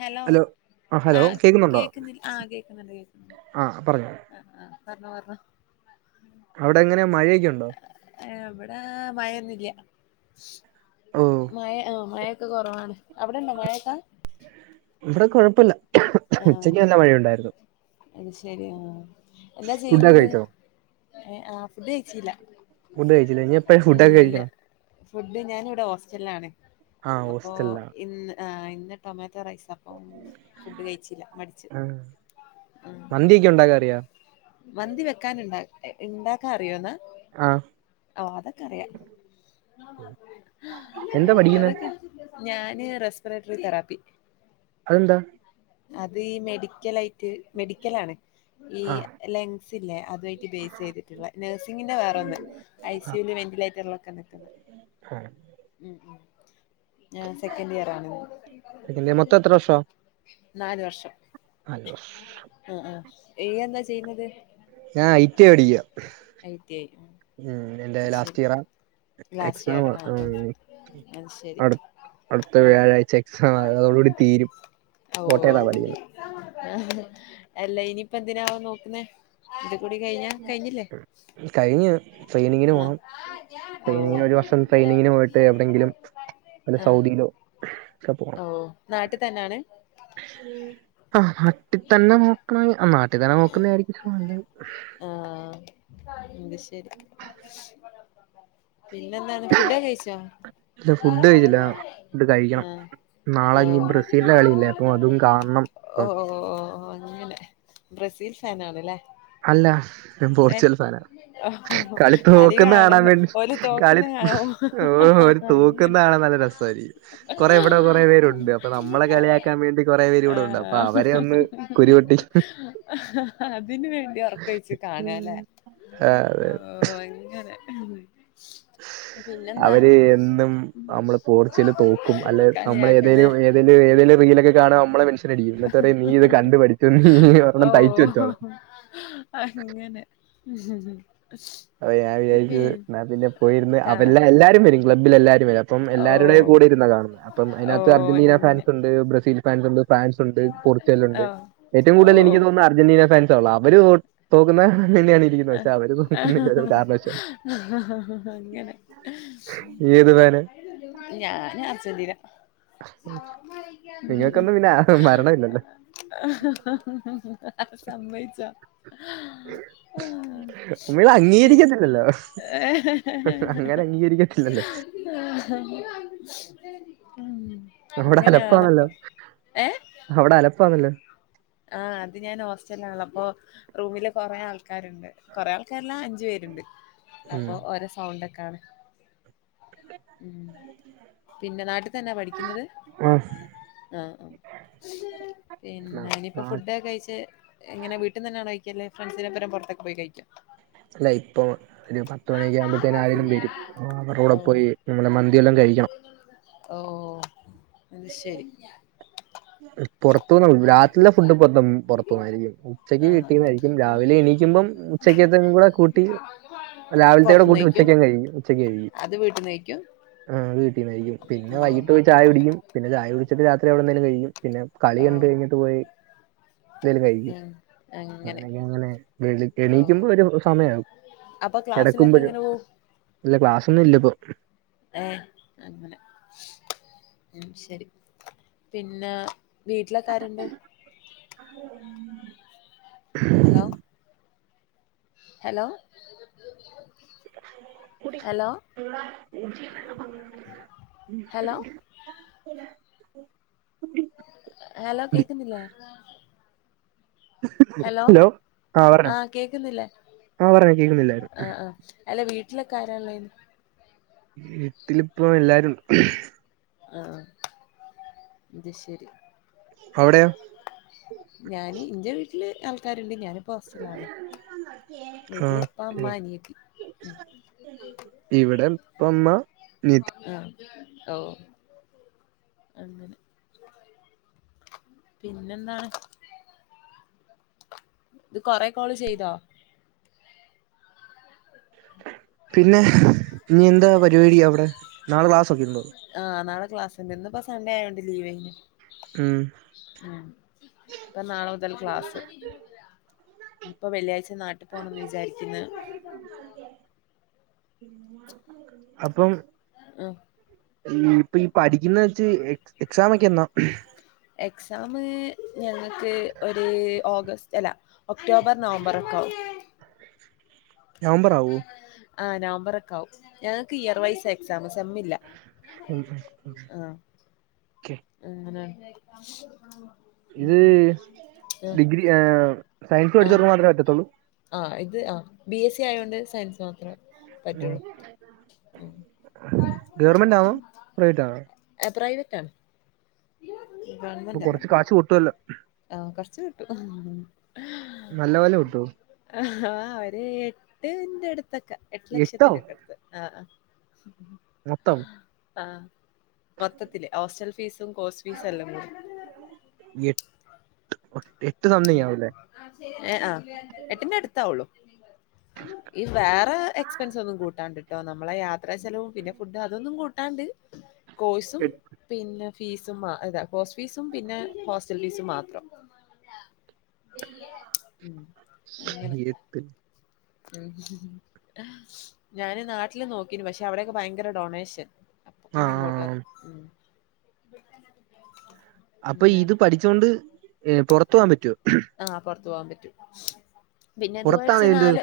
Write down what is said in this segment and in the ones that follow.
Hello ആ hello ആഹ് കേക്കുന്നിൽ ആഹ് കേക്കുന്നുണ്ട് കേക്കുന്നു ആഹ് പറഞ്ഞോ ആഹ് ആഹ് പറഞ്ഞോ പറഞ്ഞോ അവിടെ എങ്ങനെയാ മഴയൊക്കെയുണ്ടോ ഏഹ് ഇവടെ മയയൊന്നുല്ല്യ ഓ മയ ആഹ് മയ ക്ക് കൊറവാണ് അവിടെണ്ടോ മഴേക്കാ ഇവടെ കൊഴപ്പല്ല ഉച്ചയ്ക്ക് ആഹ് നല്ല മഴയൊണ്ടായിരുന്നു അത് ശരി ആഹ് എന്താ ഫുഡൊക്കെ ചെയ്യുന്നത് കഴിച്ചോ ഏഹ് ആഹ് ഫുഡ് കഴിച്ചീല്ല ഫുഡ് കഴിച്ചില്ല ഇനി എപ്പഴാ ഇല്ല ഫുഡൊക്കെ ഇല്ല്യ കഴിക്കണം ഫുഡ് ഞാനിവിടെ ഹോസ്റ്റലിലാണ് ആ അപ്പോ ഹോസ്റ്റലിലാ ഇന്ന് ആഹ് ഇന്ന് ടൊമാറ്റോ റൈസാപ്പോ ഫുഡ് കഴി ആഹ് മന്തിയൊക്കെ ഉണ്ടാക്കാറിയോ മന്തി വെക്കാന്ണ്ടാ തേ ഇണ്ടാക്കാ അറിയോന്നാ ആ ഓ അതൊക്കെ അറിയാ എന്താ പഠിക്കുന്നെ അതൊക്കെ ഞാന് റെസ്പിറേറ്ററി തെറാപ്പി അതെന്താ അത് ഈ മെഡിക്കലായിറ്റ് മെഡിക്കലാണ് ഈ ആ ലെങ്സില്ലേ അതു ആയിറ്റ് ബേസെയ്തിറ്റ്ള്ള നേഴ്സിങ്ങിന്റെ വേറൊന്ന് ഐ ആ സി യൂല് വെന്റിലേറ്ററിലൊക്കെ നിക്കുന്ന [unintelligible] ഉം ഞാൻ സെക്കൻഡിയറാണ് സെക്കൻഡ് ഇയർ. മൊത്തം എത്ര വർഷാ നാല് വർഷം നാല് വർഷം ആഹ് ആഹ് ഈയെന്താ ചെയ്യുന്നത് ഞാൻ ഐടി പഠിക്കുവാ ഐ ടി ഉം എന്റെ ഐ ശരി ലാസ്റ്റിയറാ ലാസ്റ്റ് ഇയർ എക്സാമാ ആ ആ ഉം അത് ശരി അടുത്ത് അടുത്ത ഉം വ്യാഴാഴ്ച എക്സാമാ അത തോടു കൂടി തീരും കോട്ടയത്താ പഠിക്കുന്നെ ആഹ അല്ല ഇനിപ്പ എന്തിനാവോ നോക്കുന്നേ ഇത് കൂടി കഴിഞ്ഞാ കഴിഞ്ഞില്ലേ കഴിഞ്ഞു ട്രെയിനിങ്ങിന് ആ പോണം ഓ ട്രെയിനിങ്ങിനൊരു വർഷം ട്രെയിനിങ്ങിന് പോയിട്ട് എവിടെങ്കിലും വല്ല സൗദിയിലോ ഒക്കെ പോണം. നാട്ടിത്തന്നാണ്? ആഹ് നാട്ടിത്തന്നെ നോക്കണയ് ആഹ് നാട്ടിത്തന്നെ നോക്കുന്നെയായിരിക്കും നല്ലത്. ആഹ് അത് ശരി പിന്നെന്താണ് ഫുഡൊക്കെ കഴിച്ചോ? ഇല്ല ഫുഡ് കഴിച്ചില്ല ആഹ് ഫുഡ് കഴിക്കണം നാളെ ഓഹ് ഇനി ബ്രസീലിന്റെ ഓ കളിയില്ലേ അപ്പൊ അതും കാണണം അപ്പം ഓ ഓ ഓ ഓ അങ്ങനെ ബ്രസീൽ ഫാനാണ്ല്ലേ? അല്ല ഞാൻ പോർച്ചുഗൽ ഫാനാ കളി തോക്കുന്ന കാണാൻ കാണല്ലോ വേണ്ടി ഓല് കളി തോക്കുന്ന കാണോ ഓ അവര് അങ്ങനെ തോക്കുന്നാണ നല്ല രസം കുറെ ഇവിടെ കൊറേ പേരുണ്ട് അപ്പൊ നമ്മളെ കളിയാക്കാൻ വേണ്ടി കുറേ പേര് ഇവിടെ ഉണ്ട്. അപ്പൊ ആഹ് അവരെ ഒ കുരുവൊട്ടി അതിന് വേണ്ടി ഒറ്ക്ക ഒഴിച് കാണാല്ലേ ആഹ് അതെ ഓ അങ്ങനെ അതെ അവര് എന്നും നമ്മള് പോർച്ചൽ തോക്കും അല്ലെ നമ്മൾ കളിയാക്കല്ലേ ഏതേലും ഏതേലും ഏതേലും റീലൊക്കെ കാണാ നമ്മളെ മെൻഷൻ അടിക്കും. എന്ന് ട്ടറിം നീ ഇത് കണ്ടു പഠിച്ചുന്ന് നീ ഒരെണ്ണം തൈച്ചുവെച്ചോ ഓഹ് അങ്ങനെ ഉം ഉം അപ്പ ഞാൻ വിചാരിച്ചു ന്നാ പിന്നെ പോയിരുന്നു കാ അവ എല്ല എല്ലാരും വരും ക്ലബ്ബില എല്ലാരും. അപ്പം എല്ലാവരുടെയും ഓഹ് കൂടെ ഇുന്നാ കാണുന്നത് അപ്പം അതിനകത്ത് ഓഹ് അർജന്റീന അങ്ങനെ ഫാൻസ് ഉണ്ട് ബ്രസീൽ ഫാൻസ് ഉണ്ട്. ഫ്രാൻസ് ഉണ്ട് പോർച്ചുഗൽ ഉണ്ട് ഓഹ് ഏറ്റവും കൂടുതൽ എനിക്ക് ഓഹ് തോന്നുന്നു അർജന്റീന ഫാൻസ ആ ഉള്ളൂ അവര് തോക്കുന്ന തന്നെയാണ് ഇരിക്കുന്ന പക്ഷെ അവര് തോക്കുന്നില്ല അങ്ങനെ ഒരു കാരണവശാലും ഏത് ഫാന് ഞാൻ അർജെന്റിന നിങ്ങൾക്കൊന്നും പിന്നെ ആ- മരണമില്ലല്ലോ [inaudible] സമ്മയ്ചോ നിങ്ങൾ ആഹ് [inaudible] അംഗീകരിക്കത്തില്ലല്ലോ അങ്ങനെ [inaudible] അംഗീകരിക്കത്തില്ലല്ലോ അവിടെ അലപ്പാണല്ലോ അങ്ങനെയാണപ്പം ഏ അവിടെ അലപ്പാന്നലോ ആഹ് അത് ഞാൻ ഹോസ്റ്റല് ആണല്ലോ അപ്പോ റൂമിലെ കൊറെേ ആൾക്കാരുണ്ട്. കൊറെേ ആൾകാരല്ല അഞ്ചു പേരുണ്ട് അപ്പൊ ഉം. ഓരോ സൗണ്ടൊക്കെയാണ് ഉ പിന്നെ നാട്ടിൽ തന്നെ പഠിക്കുന്നത്? ആ, ആഹ് ആഹ് പിന്നെ നാ- നി അപ്പോൾ ഫുഡ് നാട്ടില ക്കെ കഴിച്ച് എങ്ങനെ വീട്ട്നിന്നാണോ കഴിക്കല് ഫ്രണ്ട്സിനപ്പെരം പുറത്തൊക്ക പോയി കഴിക്കെ ഇല്ല ഇപ്പൊ ഒരു പത്ത് മണിയൊക്കെ ആകുമ്പ ത്തേനു ആരെലും വരും. അവരുടെ കൂടെ ഓ പോയി നമ്മള് മന്തിയെല്ലാം കഴിക്കണം ഓ അത് ശരി പുറത്തൂന്ന് [unintelligible] ഫുഡ് മൊത്തം പുറത്തുന്നായിരിക്കും ഉച്ചക്ക് ആ കിട്ടിയതായിരിക്കും അത് രാവിലെ എണീക്കുമ്പം ഉച്ചക്കത്തും കൂടെ കൂട്ടി രാവില്ത്തെ കൂടെ കൂട്ടി ഉച്ചക്കങ്ങ് കഴിക്കും ഉച്ചക്ക് കഴിക്കും അത് വീട്ടിൽ നിന്ന് കഴിക്കും ആ് വീട്ടീന്നായിരിക്കും പിന്നെ വൈകിട്ട് പോയി ചായ കുടിക്കും പിന്നെ ചായ കുടിച്ചട്ട് രാത്രി അവിടെ എന്തേലും കഴിക്കും പിന്നെ കളി ആ ഓ എന്ത് കഴഞ്ഞിട്ട് പോയി എന്തേലും കഴിക്കും. ഉം. അങ്ങനെ അങ്ങനെയൊക്കെ അങ്ങനെ ഓ എണീക്കുമ്പോ ഒരു സമയാകും അപ്പൊ ക്ലാസ്സിലൊക്കെ കിടക്കുമ്പോ ഒരു എങ്ങനെ പോവും ഇല്ല ക്ലാസ്സൊന്നുല്ലപ്പോ ഏ അങ്ങനെ ഉം ശരി പിന്നെ വീട്ടിലൊക്കെ ആരുണ്ട്? [inaudible] Hello hello hello hello [unintelligible] hello കേക്കുന്നില്ലേ ഹലോ ആ പറഞ്ഞോ ആഹ് കേക്കുന്നില്ലേ ആ പറഞ്ഞോ കേക്കുന്നില്ലായിരുന്നു ആഹ് ആഹ് അല്ല വീട്ടിലക്കാരയുള്ളെ അതിന് വീട്ടിപ്പ എല്ലാരുംണ്ട് [unintelligible] അവിടെയോ ഞാന് എന്റെ വീട്ടില് ആൾക്കാരുണ്ട് ഞാനിപ്പോ ഹോസ്റ്റലിൽ ആണ് ആഹ് അനിയത്തി ഉം ഇവിടെ ഉപ്പ ഉമ്മ അനിയത്തി ആഹ് ഓ അങ്ങനെ പിന്നെന്താണ് ഇത് കുറെ കോള് ചെയ്തൊ പിന്നെ ഇനി എന്താ പരിപാടി അവിടെ നാളെ ക്ലാസ് ഉണ്ടോ ആഹ് നാളെ ക്ലാസ്ണ്ട് ഇന്ന് ഇപ്പൊ സൺേ ആയതോണ്ട് ലീവ് ഉം ഉം അപ്പൊ നാളെ മുതൽ ക്ലാസ് ഇ ഇപ്പോ വെള്ളിയാഴ്ച നാട്ടിൽ പോണം എന്ന് വിചാരിക്കുന്നു അപ്പം ആഹ [unintelligible] ഈ ഇപ്പൊ ഈ പഠിക്കുന്ന വെച്ച് എക്സാമയൊക്കെ എന്നാ എക്സാംമ് ഞങ്ങൾക്ക് ഒരു ഓഗസ്റ്റ് അല്ല ഒക്ടോബർ നവംബർ ഒക്കെയാവും നവംബർ ആവോ ആ നവംബർ ഒക്കെ ആവും ഞങ്ങക്ക് ഈർ വയസ്സായി സെ സെമ് ഇല്ലേ ആഹ ഓക്കെ അങ്ങനെ ഉം ഇത് ഉം ആഹ്. ഡിഗ്രി സയൻസ് പഠിച്ചവർക്ക് മാത്രമേ പറ്റത്തുള്ളൂ ആ് ഇത് ആ ബി എസ് സി ആയോണ്ട് സയൻസ് മാത്രം പറ്റുള്ളൂ ഗവൺമെന്റ് ആണോ പ്രൈവറ്റ് ആണോ ആ പ്രൈവറ്റാ ബ [unintelligible] ഇപ്പൊ കൊറച്ച് കാശ് കിട്ടുവല്ലോ ആഹ് കുറച്ച് കിട്ടും നല്ല പോലെ കിട്ടുവോ ആഹ് ആ അവര് എട്ടിന്റെ അടുത്തൊക്കെ എട്ട് എട്ടോ ലക്ഷത്തിന്റെ ഒക്കെ അടുത്ത് ആഹ് ഉ [unintelligible] മൊത്തം ആ മൊത്തത്തില് ഹോസ്റ്റൽ ഫീസും കോഴ്സ് ഫീസും എല്ലാം കൂടി- യ ഒ [unintelligible] ഏ ആ എട്ടിന്റെ അടുത്താവുള്ളു ഈ വേറെ എക്സ്പെൻസ് ഒന്നും കൂട്ടാണ്ടിട്ടോ നമ്മളെ യാത്ര- എത്ര ചെലവും പിന്നെ ഫുഡ് അതൊന്നും കൂട്ടാണ്ട് കോഴ്സും- പിന്നെ ഫീസും അതാ കോഴ്സ് ഫീസും പിന്നെ ഹോസ്റ്റൽ ഫീസും മാത്രം ഉം അങ്ങനെ മ [unintelligible] ഞാന് നാട്ടില് നോക്കീനു പക്ഷെ അവിടെൊക്കെ ഭയങ്കര ഡൊണേഷൻ അപ്പൊ പിന്നെ ഇങ്ങോട്ട് ആഹ് അപ്പൊ ഇത് അങ്ങനെയാണ് പഠിച്ചൊണ്ട് പൊറത്തു പോവാൻ പറ്റുവോ ആഹ് പൊറത്തു പോവാൻ പറ്റൂ പിന്നെത് കഴ [unintelligible] പുറത്താണ് ച്ച് ഇതിന്റെ നാല്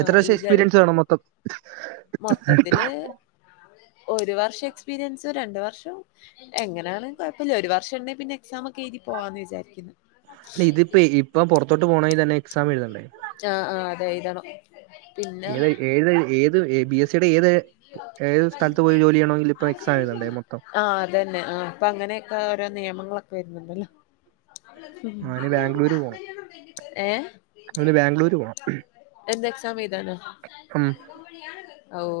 എത്ര ഈ വർഷം ഗൾ എക്സ്പീരിയൻസ് വേണം മൊത്തം മൊത്തത്തില് ഒരു വർഷം എക്സ്പീരിയൻസും രണ്ടു വർഷവും എങ്ങനെയാലും കുഴപ്പമില്ല ഒരു വർഷം ഉണ്ടെങ്കി പിന്നെ എക്സാം ഒക്കെ എുതി പോവാന്ന് വിചാരിക്കുന്നു അല്ല ഇതിപ്പോ ഇപ്പ പുറത്തോട്ട് പോണെങ്കിൽ തന്നെ എക്സാം എഴതേണ്ടേ? ആഹ് ആഹ് ഇവിടെ അതെ ഇതാണ് ഏത് ഏത് ഏത് ബി എസ് സിയുടെ ഏത് ഏത് സ്ഥലത്ത് പോയി ജോലിയാണെങ്കില ഇപ്പോ എക്സാം എഴുതണ്ടേ മൊത്തം അ തന്നെ ആ അപ്പൊ അങ്ങനെയൊക്കെ ഓരോ നിയമങ്ങളൊക്കെ വരുന്നുണ്ടല്ലോ അവന് ബാംഗ്ലൂര് പോണം ഏഹ അവന് ബാംഗ്ലൂര് പോണം എന്ത് എക്സാം ഏതാനോ ഉം ഓഹ്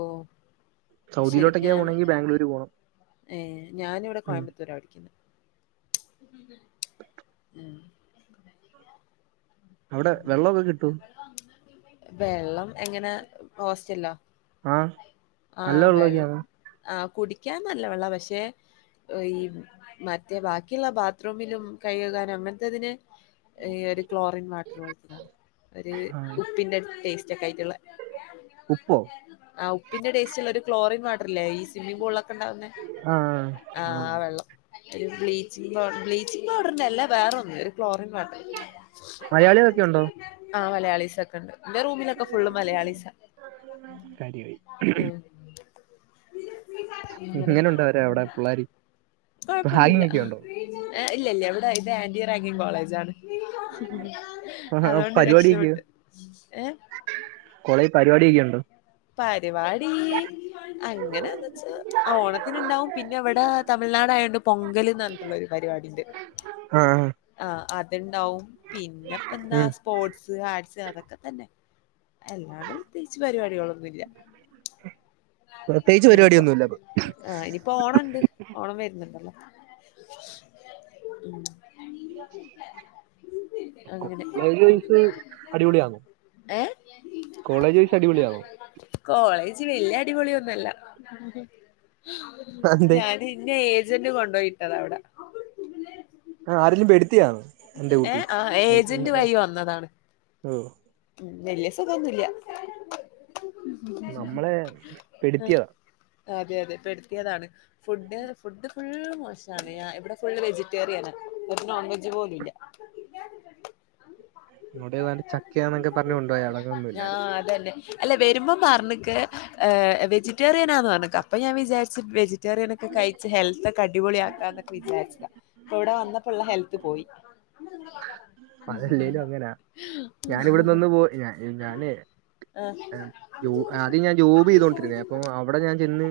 ശരി സൗദിയിലോട്ടൊക്കെയാ ഞാന് പോണെങ്കിൽ ബാംഗ്ലൂര് പോണം ഏ ഞാനിവിടെ ഉം കോയമ്പത്തൂരാ പഠിക്കുന്നെ അവിടെ വെള്ളമൊക്കെ കിട്ടുവോ? വെള്ളം എങ്ങനാ ഹോസ്റ്റലിലോ ആഹ് നല്ല ആഹ് വെള്ള, വെള്ളമൊക്കെയാണോ ആഹ് കുടിക്കാൻ നല്ല വെള്ളമാ പക്ഷേ ഈ.. മറ്റേബാക്കിയുള്ള ബാത്റൂമിലും കൈകഴുകാനും അങ്ങനത്തേതിന് ഈയൊരു ക്ലോറിൻ വാട്ടർ പോലത്തെയാണ്. ഒരു ആഹ് ഉപ്പിന്റെ ടേസ്റ്റൊക്കെയായിട്ടുള്ളേ ഉപ്പോ ആഹ് ഉപ്പിന്റെ ടേസ്റ്റുള്ള ഒരു ക്ലോറിൻവാട്ടറില്ലേ ഈ സ്വിമ്മിംങ്ങ്പൂളിലൊക്കെ ഉണ്ടാകുന്നേ ആഹ് ആഹ് ആ വെള്ളം ഒരു ബ്ലീച്ചിംഗ് പൗഡർ ബ്ലീച്ചിംഗ്പൗഡറല്ല വേറൊന്നും ഒരു ക്ലോറിൻ വാട്ടർ മലയാളികളൊക്കെ ഉണ്ടോ ആ മലയാളീ സൊക്കെയുണ്ട്. എന്റെ റൂമിലൊക്കെ ഫുള്ള് മലയാളീസാ ! ! ! ! !... ഉം.. അങ്ങനെ ഇങ്ങനുണ്ടോ അവരെ അവിടെ പിള്ളേര് കൊഴപ്പമൊന്നുമില്ല, റാഗിംഗ് ഒക്കെ ഉണ്ടോ ഇല്ലയില്ല ഇവിടെ ഇത് ആന്റീറാഗിംങ്ങ് കോളേജാണ് അതുകൊണ്ടുരക്ഷപെട്ടു ഏ കൊളേജിൽ പരിപാടിയൊക്കെയുണ്ടോ? പരിപാടി അങ്ങനെയെന്നു വെച്ചാ ഓണത്തിനുണ്ടാവും. പിന്നെ ഇവിടെ തമിഴ്നാടായോണ്ടുപൊങ്കലെന്നു പറഞ്ഞിട്ടുള്ള ഒരു പരിപാടിയുണ്ട്. ഉം ആ അതുണ്ടാവും, പിന്നെപ്പമെന്താ ഉം. സ്പോർട്സ്, ആർട്സ് അതൊക്കെതന്നെ അല്ലാണ്ടുപ്രത്യേകിച്ചു പരിപാടികളൊന്നു ഇന്നില്ല പ്രത്യേകിച്ച് ഇനിയിപ്പോ പരിപാടിയൊന്നുമില്ല ഇപ്പൊ. ആ ഇനിയി ഇപ്പോ ഓണമുണ്ട് ഓണം വരുന്നുണ്ടല്ലോ അങ്ങനെ മേരീക്വീൻസ് അടിപൊളിയാണോ ഏ കോളേജേഴ്സടിപൊളിയാണോ കോളേജുവലിയ അടിപൊളിയൊന്നുമല്ല, എന്തേ ഞാൻ എന്നെ ഏജന്റു കൊണ്ടു പോയി വിട്ടതാവിടെ. ആ, ആരെങ്കിലും പെടുത്തിയാണ് എന്റെ കൂട്ട് ഏഹ് ആഹ് എൻ- എൻ- ഏജന്റുവഴി വന്നതാണ്. ഓ ഉം വലിയ സുഖമൊന്നുമില്ല നമ്മളെ ആഹ് പെടുത്തിയതാ അതെയതെ, പെടുത്തിയതാണ്, ഫുഡ് ഫുഡുഫുൾ മോശമാണ്. ഞി ഇവിടെഫുൾവെജി റ്റേറിയനാണ് ഒരുനോൺ വെജുപോലുമില്ല. ഇങ്ങടേതു ചക്കയാന്നൊക്കെ പറഞ്ഞുകൊണ്ടുപോയാണതൊന്നുമില്ല. അല്ലേ, അല്ല വരുമ്പം പറഞ്ഞേക്ക്, ഏ വെജിറ്റേറിയനാന്നുപറഞ്ഞേക്ക് അപ്പൊഞാൻ വിചാരിച്ചു വെജി വെജിറ്റേറിയനൊക്കെ കഴിച്ചു ഹെൽത്ത്.. അടിപൊളിയാകാമെന്നൊക്കെവിചാരിച്ചതാ, അപ്പ മിവിടെ വന്നപ്പോളുള്ള ഹെൽത്തുപോയി. അതല്ലേലും അങ്ങനാ ഞാൻ ഇവിടെ നിന്ന് [unintelligible] ആദ്യംഞാൻ ജോബു ചെയ്തൊണ്ടിരുന്നേ, അപ്പൊ അവിടെഞാൻ ചെന്ന്‌,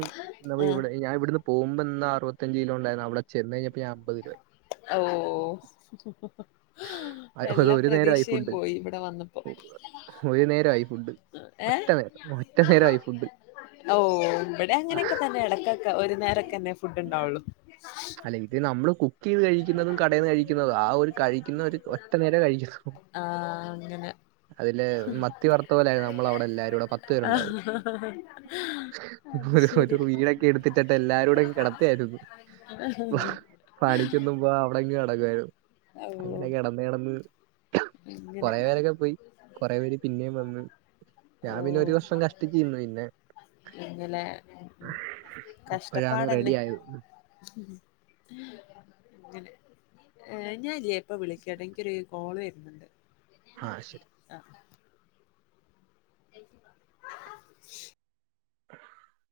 ആഹ് അപ്പമിവിടെ.. ഞാനിവിന്നുപോകുമ്പോയെന്നാ, അറുപത്തഞ്ചു കിലോയുണ്ടായിരുന്നു. അവിടെ ചെന്നുകഴിഞ്ഞപ്പോഞാനമ്പതു കിലോയായി. ഒ.. ഓ.. ഒ അ- അത് ഒരു എല്ലാപ്രതീക്ഷയും പോയിയിവിടെ വന്നപ്പോ.. ഒരുനേരമായി ഫുഡ് ഒറ്റ നേരം ഒറ്റ നേരമായി ഫുഡ്.. ഓ.. ഇവിടെ യങ്ങനെയൊക്കെതന്നെയിടക്കൊക്കെ, ഒരു നേരൊക്കെതന്നെ ഫുഡുണ്ടാവുള്ളു. അല്ലേയി പിന്നമ്മളു കു.. കുക്കുചെയ്തുകഴിക്കുന്നതും, കടയിൽ നിന്നു കഴിക്കുന്നതും. ആയൊരു കഴിക്കുന്നയൊരു ഒറ്റ നേരംകഴിക്കുന്നു. ആഹ്, അങ്ങനെ മത്തി വറുത്ത പോലായിരുന്നു നമ്മൾ അവിടെ എല്ലാവരും കൂടെ പത്ത് [unintelligible] ഹൊരു ശരി ഒരു വീടൊക്കെ എടു ത്തിട്ട് എല്ലാരുടെ കിടത്തിയിരുന്നു പണിക്കൊന്നും വ അവിടെകെടക്കുയിരു ഓ അങ്ങനെ കെടന്ന് കെടന്ന് അങ്ങനെ കൊറെ പേരൊക്കെ പോയി കൊറെേ പേര് പിന്നേം വന്ന് ഞാൻ പിന്നെ ഒരു വർഷം കഷ് ട്ടിച്ച് ഇന്നൊയിന്നെ എങ്ങലെ ഇപ്പോഴാണ് കഷ്ടപ്പാടന്നെ റെഡി ആയത് അങ്ങനെ ഏഹ് ഞാല്ല്യേ ഇപ്പൊ വിളിക്കടെഇൻക്കൊരു കോള് വരുന്നുണ്ട് ആ ആഹ് [inaudible] [unintelligible]